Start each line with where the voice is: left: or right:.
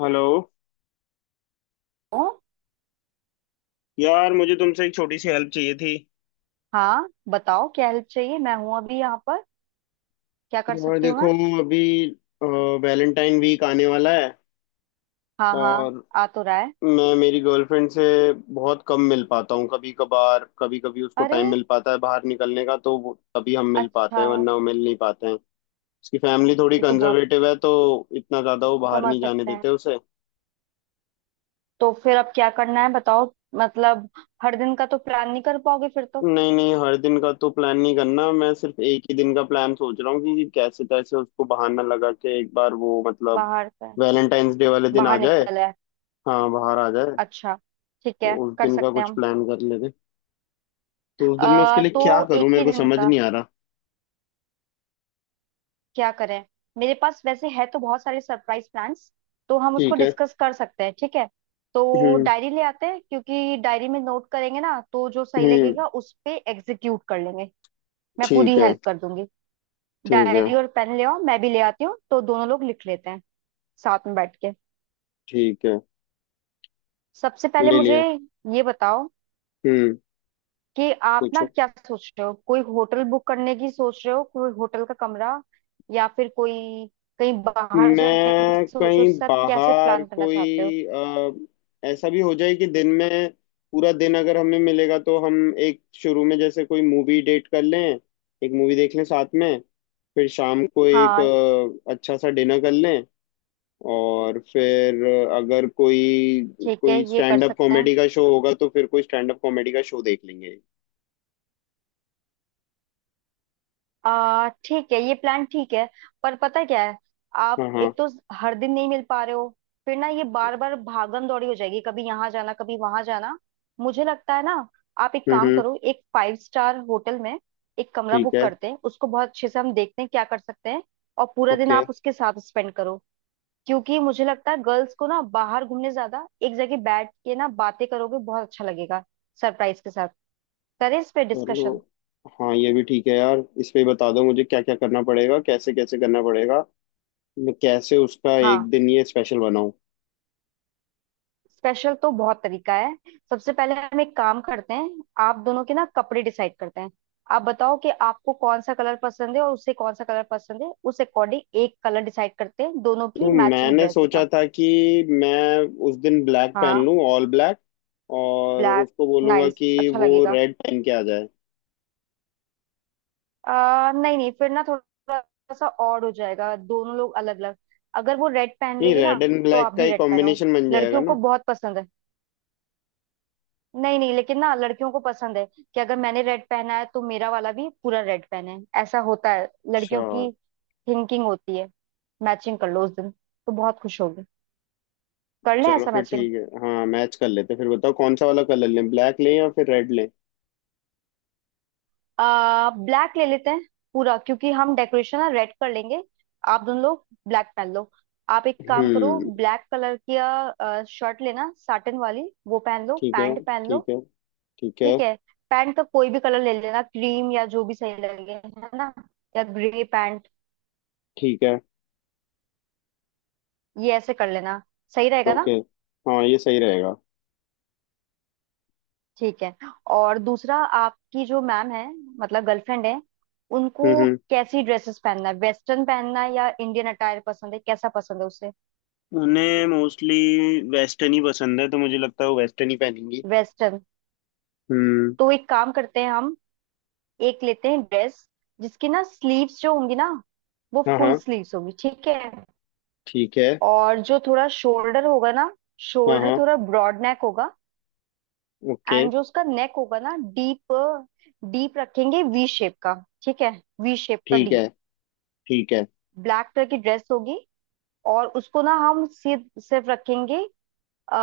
left: Hello.
right: हूँ।
left: यार मुझे तुमसे एक छोटी सी हेल्प चाहिए थी।
right: हाँ, बताओ क्या हेल्प चाहिए। मैं हूँ अभी यहाँ पर, क्या कर
left: यार
right: सकती हूँ
left: देखो,
right: मैं?
left: अभी वैलेंटाइन वीक आने वाला है
right: हाँ हाँ।
left: और
right: आ तो रहा है।
left: मैं मेरी गर्लफ्रेंड से बहुत कम मिल पाता हूँ। कभी कभार कभी कभी उसको
right: अरे,
left: टाइम मिल पाता है बाहर निकलने का तो तभी हम मिल
right: अच्छा।
left: पाते हैं, वरना वो मिल नहीं पाते हैं। उसकी फैमिली थोड़ी
right: ये तो बहुत
left: कंजर्वेटिव है, तो इतना ज़्यादा वो बाहर
right: समझ
left: नहीं जाने
right: सकते हैं।
left: देते उसे।
right: तो फिर अब क्या करना है बताओ? मतलब हर दिन का तो प्लान नहीं कर पाओगे फिर तो।
left: नहीं नहीं, हर दिन का तो प्लान नहीं करना, मैं सिर्फ एक ही दिन का प्लान सोच रहा हूँ कि कैसे तैसे उसको बहाना लगा के एक बार वो, मतलब
right: बाहर से
left: वैलेंटाइंस डे वाले दिन आ
right: बाहर
left: जाए।
right: निकल है।
left: हाँ, बाहर आ जाए।
right: अच्छा, ठीक
left: तो
right: है,
left: उस
right: कर
left: दिन का
right: सकते हैं
left: कुछ
right: हम।
left: प्लान कर लेते। तो उस दिन मैं उसके लिए
right: तो
left: क्या करूँ,
right: एक
left: मेरे
right: ही
left: को
right: दिन
left: समझ
right: का
left: नहीं आ रहा।
right: क्या करें। मेरे पास वैसे है तो बहुत सारे सरप्राइज प्लान्स, तो हम उसको
left: ठीक है।
right: डिस्कस कर सकते हैं, ठीक है। तो
left: हम्म।
right: डायरी ले आते हैं, क्योंकि डायरी में नोट करेंगे ना, तो जो सही
left: हम्म।
right: लगेगा उस पे एग्जीक्यूट कर लेंगे। मैं
left: ठीक
right: पूरी
left: है।
right: हेल्प कर दूंगी।
left: ठीक है।
right: डायरी और पेन ले आओ, मैं भी ले आती हूँ, तो दोनों लोग लिख लेते हैं साथ में बैठ के।
left: ठीक है।
right: सबसे पहले
left: ले
right: मुझे
left: लिया।
right: ये बताओ,
left: हम्म।
right: कि आप ना
left: पूछो।
right: क्या सोच रहे हो, कोई होटल बुक करने की सोच रहे हो, कोई होटल का कमरा या फिर कोई कहीं बाहर जाने की
left: मैं
right: सोच रहे हो,
left: कहीं
right: सब कैसे
left: बाहर
right: प्लान करना चाहते हो?
left: कोई ऐसा भी हो जाए कि दिन में, पूरा दिन अगर हमें मिलेगा तो हम एक शुरू में जैसे कोई मूवी डेट कर लें, एक मूवी देख लें साथ में। फिर शाम को एक
right: हाँ,
left: अच्छा सा डिनर कर लें। और फिर अगर कोई
right: ठीक है,
left: कोई
right: ये कर
left: स्टैंड अप
right: सकते हैं।
left: कॉमेडी का शो होगा तो फिर कोई स्टैंड अप कॉमेडी का शो देख लेंगे।
right: आ ठीक है, ये प्लान ठीक है। पर पता है क्या है, आप
left: हाँ
right: एक
left: हाँ।
right: तो हर दिन नहीं मिल पा रहे हो, फिर ना ये बार बार भागम दौड़ी हो जाएगी, कभी यहाँ जाना कभी वहां जाना। मुझे लगता है ना, आप एक
left: हम्म
right: काम
left: हम्म,
right: करो, एक 5 स्टार होटल में एक कमरा
left: ठीक
right: बुक
left: है।
right: करते हैं, उसको बहुत अच्छे से हम देखते हैं क्या कर सकते हैं। और पूरा दिन
left: ओके।
right: आप उसके साथ स्पेंड करो। क्योंकि मुझे लगता है गर्ल्स को ना बाहर घूमने ज्यादा एक जगह बैठ के ना बातें करोगे बहुत अच्छा लगेगा, सरप्राइज के साथ। करें इस पे
left: चलो।
right: डिस्कशन।
left: हाँ ये भी ठीक है यार, इस पे बता दो मुझे क्या क्या करना पड़ेगा, कैसे कैसे करना पड़ेगा। मैं कैसे उसका एक
right: हाँ,
left: दिन ये स्पेशल बनाऊं।
right: स्पेशल तो बहुत तरीका है। सबसे पहले हम एक काम करते हैं, आप दोनों के ना कपड़े डिसाइड करते हैं। आप बताओ कि आपको कौन सा कलर पसंद है और उसे कौन सा कलर पसंद है, उस अकॉर्डिंग एक कलर डिसाइड करते हैं दोनों की
left: तो
right: मैचिंग
left: मैंने
right: ड्रेस
left: सोचा
right: का।
left: था कि मैं उस दिन ब्लैक पहन
right: हाँ,
left: लूं, ऑल ब्लैक। और
right: ब्लैक
left: उसको बोलूंगा
right: नाइस,
left: कि
right: अच्छा
left: वो
right: लगेगा।
left: रेड पहन के आ जाए।
right: नहीं नहीं, फिर ना थोड़ा सा ऑड हो जाएगा, दोनों लोग अलग अलग। अगर वो रेड पहन
left: नहीं,
right: रही है
left: रेड
right: ना,
left: एंड
right: तो
left: ब्लैक
right: आप
left: का
right: भी
left: ही
right: रेड पहनो,
left: कॉम्बिनेशन बन जाएगा
right: लड़कियों को
left: ना।
right: बहुत पसंद है। नहीं नहीं, लेकिन ना लड़कियों को पसंद है कि अगर मैंने रेड पहना है तो मेरा वाला भी पूरा रेड पहने, ऐसा होता है
left: अच्छा।
right: लड़कियों की थिंकिंग होती है। मैचिंग कर लो उस दिन, तो बहुत खुश होगी। कर लें
left: चलो
right: ऐसा
left: फिर
right: मैचिंग।
left: ठीक है, हाँ मैच कर लेते हैं। फिर बताओ कौन सा वाला कलर लें, ब्लैक लें या फिर रेड लें।
right: आ ब्लैक ले लेते हैं पूरा, क्योंकि हम डेकोरेशन ना रेड कर लेंगे। आप दोनों लोग ब्लैक पहन लो। आप एक काम करो,
left: हम्म।
right: ब्लैक कलर की शर्ट लेना साटन वाली, वो पहन लो,
left: ठीक है।
right: पैंट पहन लो,
left: ठीक है। ठीक है।
right: ठीक है। पैंट का कोई भी कलर ले लेना, क्रीम या जो भी सही लगे, है ना, या ग्रे पैंट।
left: ठीक है।
right: ये ऐसे कर लेना, सही रहेगा
left: ओके।
right: ना,
left: हाँ ये सही रहेगा।
right: ठीक है। और दूसरा, आपकी जो मैम है, मतलब गर्लफ्रेंड है, उनको
left: हम्म।
right: कैसी ड्रेसेस पहनना है, वेस्टर्न पहनना है या इंडियन अटायर पसंद है, कैसा पसंद है उसे?
left: उन्हें मोस्टली वेस्टर्न ही पसंद है, तो मुझे लगता है वो वेस्टर्न ही पहनेंगी।
right: वेस्टर्न।
left: हम्म।
right: तो एक काम करते हैं हम, एक लेते हैं ड्रेस, जिसकी ना स्लीव्स जो होंगी ना, वो
left: हाँ
right: फुल
left: हाँ।
right: स्लीव्स होगी, ठीक है।
left: ठीक है।
right: और जो थोड़ा शोल्डर होगा ना,
left: हाँ
right: शोल्डर
left: हाँ।
right: थोड़ा ब्रॉड नेक होगा।
left: ओके।
right: एंड जो उसका नेक होगा ना डीप, डीप रखेंगे वी शेप का, ठीक है, वी शेप का।
left: ठीक है। ठीक है।
right: ब्लैक कलर की ड्रेस होगी, और उसको ना हम सीध सिर्फ रखेंगे, आ,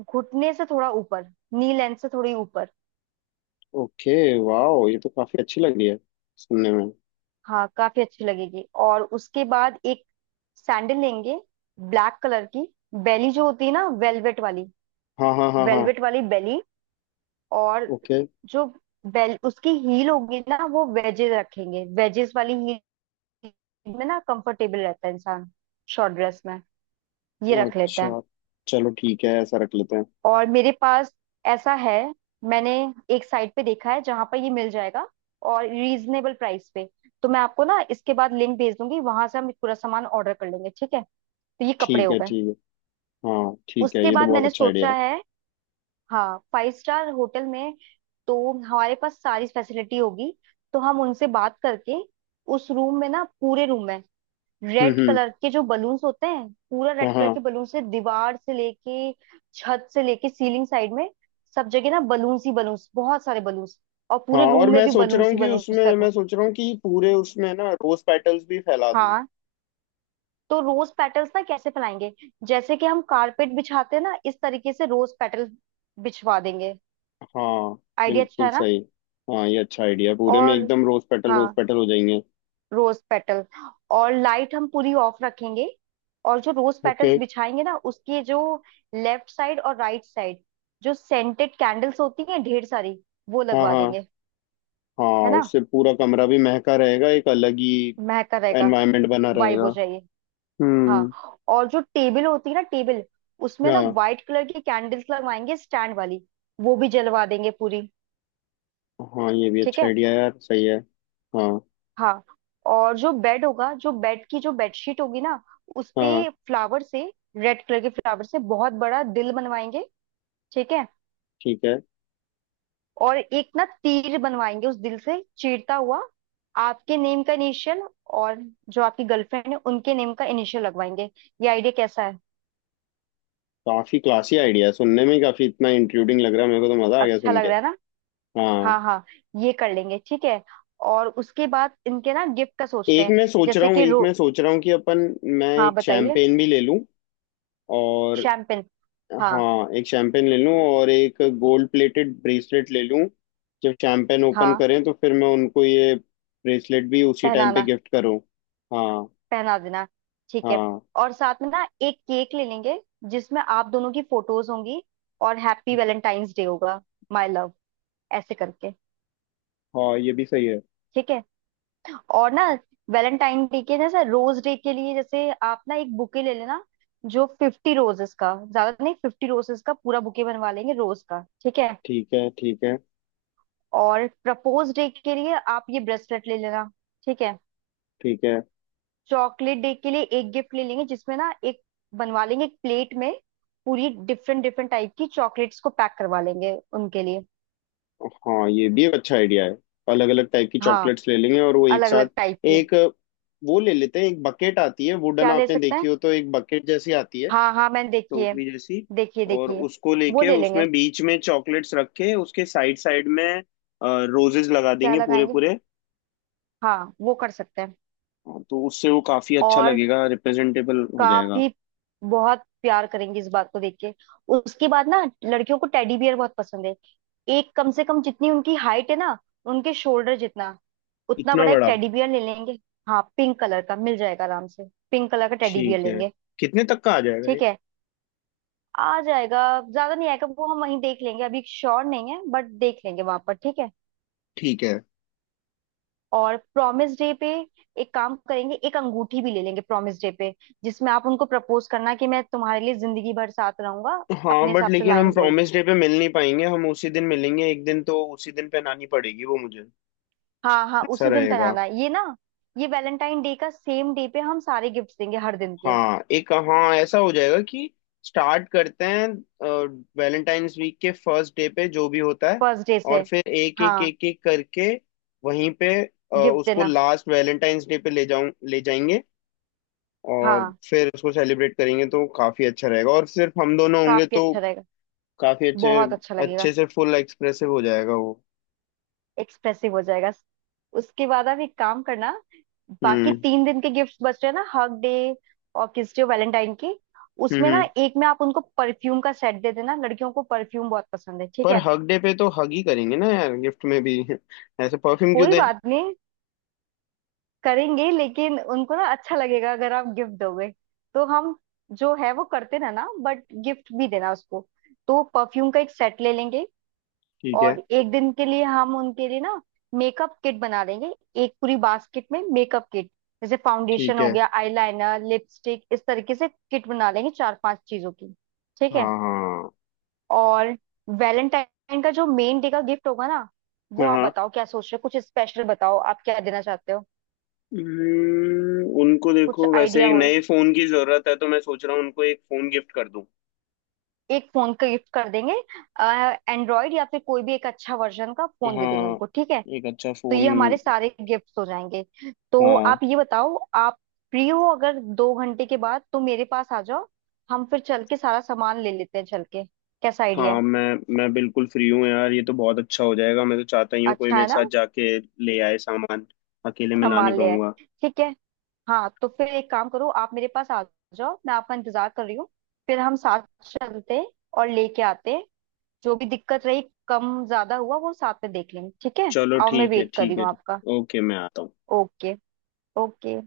right: घुटने से थोड़ा ऊपर, नी लेंथ से थोड़ी ऊपर।
left: ओके। वाह, ये तो काफी अच्छी लग रही है सुनने में।
right: हाँ, काफी अच्छी लगेगी। और उसके बाद एक सैंडल लेंगे, ब्लैक कलर की। बेली जो होती है ना वेलवेट वाली,
left: हाँ हाँ हाँ हाँ।
right: वेलवेट वाली बेली। और
left: ओके।
right: जो बेल उसकी हील होगी ना, वो वेजेस रखेंगे, वेजेस वाली हील में ना कंफर्टेबल रहता है इंसान शॉर्ट ड्रेस में, ये रख लेते हैं।
left: अच्छा। चलो ठीक है, ऐसा रख लेते हैं।
right: और मेरे पास ऐसा है, मैंने एक साइट पे देखा है जहां पर ये मिल जाएगा, और रीजनेबल प्राइस पे। तो मैं आपको ना इसके बाद लिंक भेज दूंगी, वहां से हम पूरा सामान ऑर्डर कर लेंगे, ठीक है। तो ये कपड़े
left: ठीक
right: हो
left: है।
right: गए।
left: ठीक है। हाँ ठीक है,
right: उसके
left: ये तो
right: बाद
left: बहुत
right: मैंने
left: अच्छा आइडिया
right: सोचा
left: है।
right: है, हाँ, 5 स्टार होटल में तो हमारे पास सारी फैसिलिटी होगी, तो हम उनसे बात करके उस रूम में ना, पूरे रूम में रेड
left: हम्म।
right: कलर के जो बलून्स होते हैं, पूरा
left: हाँ
right: रेड कलर
left: हाँ।
right: के बलून से दीवार से लेके छत से लेके सीलिंग साइड में, सब जगह ना बलून्स ही बलून्स, बहुत सारे बलून्स। और
left: हाँ।
right: पूरे
left: और
right: रूम में भी बलून्स ही बलून्स लगवा।
left: मैं सोच रहा हूँ कि पूरे उसमें ना रोज पेटल्स भी फैला दूँ।
right: हाँ, तो रोज पेटल्स ना कैसे फैलाएंगे, जैसे कि हम कारपेट बिछाते हैं ना, इस तरीके से रोज पेटल बिछवा देंगे।
left: हाँ।
right: आइडिया अच्छा
left: बिल्कुल
right: है ना।
left: सही। हाँ ये अच्छा आइडिया, पूरे में
right: और
left: एकदम रोज
right: हाँ,
left: पेटल हो जाएंगे।
right: Rose petal. और लाइट हम पूरी ऑफ रखेंगे। और जो रोज
left: ओके।
right: पेटल्स बिछाएंगे ना, उसके जो लेफ्ट साइड और राइट साइड, जो सेंटेड कैंडल्स होती हैं ढेर सारी, वो
left: हाँ
right: लगवा
left: हाँ।
right: देंगे। है
left: हाँ
right: ना,
left: उससे पूरा कमरा भी महका रहेगा, एक अलग ही
right: महका रहेगा,
left: एनवायरनमेंट बना
right: वाइब
left: रहेगा।
right: हो जाएगी।
left: हम्म।
right: हाँ, और जो टेबल होती है ना, टेबल उसमें ना
left: हाँ
right: व्हाइट कलर की कैंडल्स लगवाएंगे स्टैंड वाली, वो भी जलवा देंगे पूरी,
left: हाँ ये भी
right: ठीक
left: अच्छा
right: है।
left: आइडिया यार, सही है। हाँ।
right: हाँ, और जो बेड होगा, जो बेड की जो बेडशीट होगी ना, उस पे
left: हाँ।
right: फ्लावर से, रेड कलर के फ्लावर से बहुत बड़ा दिल बनवाएंगे, ठीक है।
left: ठीक है।
right: और एक ना तीर बनवाएंगे उस दिल से चीरता हुआ, आपके नेम का इनिशियल और जो आपकी गर्लफ्रेंड है उनके नेम का इनिशियल लगवाएंगे। ये आइडिया कैसा है?
left: काफी क्लासी आइडिया है, सुनने में ही काफी इतना इंट्रूडिंग लग रहा है मेरे को, तो मजा आ गया
right: अच्छा
left: सुन
right: लग
left: के।
right: रहा है ना।
left: हाँ।
right: हाँ हाँ, ये कर लेंगे, ठीक है। और उसके बाद इनके ना गिफ्ट का सोचते
left: एक
right: हैं,
left: मैं सोच रहा
right: जैसे
left: हूँ
right: कि
left: एक
right: रो।
left: मैं सोच रहा हूँ कि अपन, मैं
right: हाँ,
left: एक
right: बताइए।
left: शैम्पेन भी ले लूँ। और
right: शैम्पेन। हाँ
left: हाँ, एक शैंपेन ले लूँ और एक गोल्ड प्लेटेड ब्रेसलेट ले लूँ। जब शैंपेन ओपन
right: हाँ।
left: करें तो फिर मैं उनको ये ब्रेसलेट भी उसी टाइम पे
right: पहनाना,
left: गिफ्ट करूँ। हाँ।
right: पहना देना, ठीक है।
left: हाँ।
right: और साथ में ना एक केक ले लेंगे, जिसमें आप दोनों की फोटोज होंगी और हैप्पी वैलेंटाइंस डे होगा माय लव, ऐसे करके।
left: हाँ ये भी सही है।
right: ठीक है। और ना, वैलेंटाइन डे के जैसे रोज डे के लिए जैसे आप ना एक बुके ले लेना, जो 50 रोजेस का, ज्यादा नहीं, 50 रोजेस का पूरा बुके बनवा लेंगे रोज का, ठीक है।
left: ठीक है। ठीक है।
right: और प्रपोज डे के लिए आप ये ब्रेसलेट ले लेना, ठीक है।
left: ठीक है।
right: चॉकलेट डे के लिए एक गिफ्ट ले लेंगे, जिसमें ना एक बनवा लेंगे, एक प्लेट में पूरी डिफरेंट डिफरेंट टाइप की चॉकलेट्स को पैक करवा लेंगे उनके लिए।
left: हाँ ये भी एक अच्छा आइडिया है, अलग अलग टाइप की
right: हाँ,
left: चॉकलेट्स ले लेंगे और वो एक
right: अलग
left: साथ,
right: अलग टाइप की।
left: एक वो ले लेते हैं, एक बकेट आती है वुडन,
right: क्या ले
left: आपने
right: सकते
left: देखी
right: हैं,
left: हो तो, एक बकेट जैसी आती है
right: हाँ हाँ, मैंने देखी है।
left: टोकरी जैसी।
right: देखिए
left: और
right: देखिए।
left: उसको
right: वो
left: लेके
right: ले लेंगे।
left: उसमें बीच में चॉकलेट्स रख के उसके साइड साइड में रोजेस लगा
right: क्या
left: देंगे पूरे
right: लगाएंगे?
left: पूरे।
right: हाँ, वो कर सकते हैं।
left: हाँ, तो उससे वो काफी अच्छा
right: और
left: लगेगा, रिप्रेजेंटेबल हो जाएगा।
right: काफी, बहुत प्यार करेंगे इस बात को देख के। उसके बाद ना, लड़कियों को टेडी बियर बहुत पसंद है, एक कम से कम जितनी उनकी हाइट है ना, उनके शोल्डर जितना, उतना
left: इतना
right: बड़ा एक
left: बड़ा?
right: टेडी बियर ले लेंगे। हाँ, पिंक कलर का मिल जाएगा आराम से, पिंक कलर का टेडी बियर
left: ठीक है।
right: लेंगे,
left: कितने तक का आ जाएगा ये?
right: ठीक है। आ जाएगा, ज्यादा नहीं आएगा वो, हम वहीं देख लेंगे, अभी श्योर नहीं है बट देख लेंगे वहां पर, ठीक है।
left: ठीक है।
right: और प्रॉमिस डे पे एक काम करेंगे, एक अंगूठी भी ले लेंगे प्रॉमिस डे पे, जिसमें आप उनको प्रपोज करना कि मैं तुम्हारे लिए जिंदगी भर साथ रहूंगा,
left: हाँ
right: अपने
left: बट
right: हिसाब से
left: लेकिन हम
right: लाइन बोल के।
left: प्रॉमिस डे पे मिल नहीं पाएंगे, हम उसी दिन मिलेंगे, एक दिन, तो उसी दिन पहनानी पड़ेगी वो मुझे।
right: हाँ हाँ,
left: ऐसा
right: उसी दिन
left: रहेगा।
right: पहनाना है ये ना, ये वैलेंटाइन डे का सेम डे पे हम सारे गिफ्ट देंगे हर दिन के,
left: हाँ, एक हाँ ऐसा हो जाएगा कि स्टार्ट करते हैं वैलेंटाइंस वीक के फर्स्ट डे पे, जो भी होता है,
right: फर्स्ट डे से।
left: और फिर एक एक
right: हाँ,
left: एक एक करके वहीं पे
right: गिफ्ट
left: उसको
right: देना।
left: लास्ट वैलेंटाइंस डे पे ले जाएंगे। और
right: हाँ,
left: फिर उसको सेलिब्रेट करेंगे तो काफी अच्छा रहेगा, और सिर्फ हम दोनों होंगे
right: काफी
left: तो
right: अच्छा रहेगा,
left: काफी अच्छे,
right: बहुत अच्छा लगेगा,
left: अच्छे से फुल एक्सप्रेसिव हो जाएगा वो।
right: एक्सप्रेसिव हो जाएगा। उसके बाद आप एक काम करना, बाकी
left: हम्म।
right: 3 दिन के गिफ्ट्स बच रहे हैं ना, हग डे और किस डे वैलेंटाइन की,
left: हम्म।
right: उसमें
left: हम्म।
right: ना एक में आप उनको परफ्यूम का सेट दे देना, लड़कियों को परफ्यूम बहुत पसंद है, ठीक
left: पर
right: है।
left: हग डे पे तो हग ही करेंगे ना यार, गिफ्ट में भी ऐसे परफ्यूम क्यों
right: कोई
left: दें?
right: बात नहीं, करेंगे लेकिन उनको ना अच्छा लगेगा अगर आप गिफ्ट दोगे, तो हम जो है वो करते रहना बट गिफ्ट भी देना उसको। तो परफ्यूम का एक सेट ले लेंगे।
left: ठीक है।
right: और एक दिन के लिए हम उनके लिए ना मेकअप किट बना देंगे, एक पूरी बास्केट में मेकअप किट, जैसे फाउंडेशन
left: ठीक
right: हो
left: है।
right: गया, आईलाइनर, लिपस्टिक, इस तरीके से किट बना लेंगे 4-5 चीजों की, ठीक है।
left: हाँ हाँ
right: और वैलेंटाइन का जो मेन डे का गिफ्ट होगा ना, वो आप
left: हाँ।
right: बताओ क्या सोच रहे हो, कुछ स्पेशल बताओ, आप क्या देना चाहते हो,
left: उनको
right: कुछ
left: देखो, वैसे
right: आइडिया
left: एक
right: हो।
left: नए फोन की जरूरत है, तो मैं सोच रहा हूँ उनको एक फोन गिफ्ट कर दूं।
right: एक फोन का गिफ्ट कर देंगे, एंड्रॉइड या फिर कोई भी एक अच्छा वर्जन का फोन दे देंगे
left: हाँ,
right: उनको, ठीक है।
left: एक अच्छा
right: तो
left: फोन।
right: ये हमारे सारे गिफ्ट्स हो जाएंगे। तो
left: हाँ
right: आप ये बताओ, आप फ्री हो अगर 2 घंटे के बाद तो मेरे पास आ जाओ, हम फिर चल के सारा सामान ले लेते हैं चल के। कैसा आइडिया
left: हाँ,
right: है?
left: मैं बिल्कुल फ्री हूँ यार, ये तो बहुत अच्छा हो जाएगा, मैं तो चाहता ही हूँ कोई
right: अच्छा
left: मेरे
right: है ना।
left: साथ जाके ले आए सामान, अकेले मैं ला नहीं
right: सामान ले आए।
left: पाऊंगा।
right: ठीक है। हाँ, तो फिर एक काम करो, आप मेरे पास आ जाओ, मैं आपका इंतजार कर रही हूँ, फिर हम साथ चलते हैं और लेके आते हैं। जो भी दिक्कत रही, कम ज्यादा हुआ वो साथ में देख लेंगे, ठीक है।
left: चलो
right: और मैं
left: ठीक है।
right: वेट कर रही
left: ठीक है।
right: हूँ
left: ठीक।
right: आपका।
left: ओके, मैं आता हूँ।
right: Okay, okay.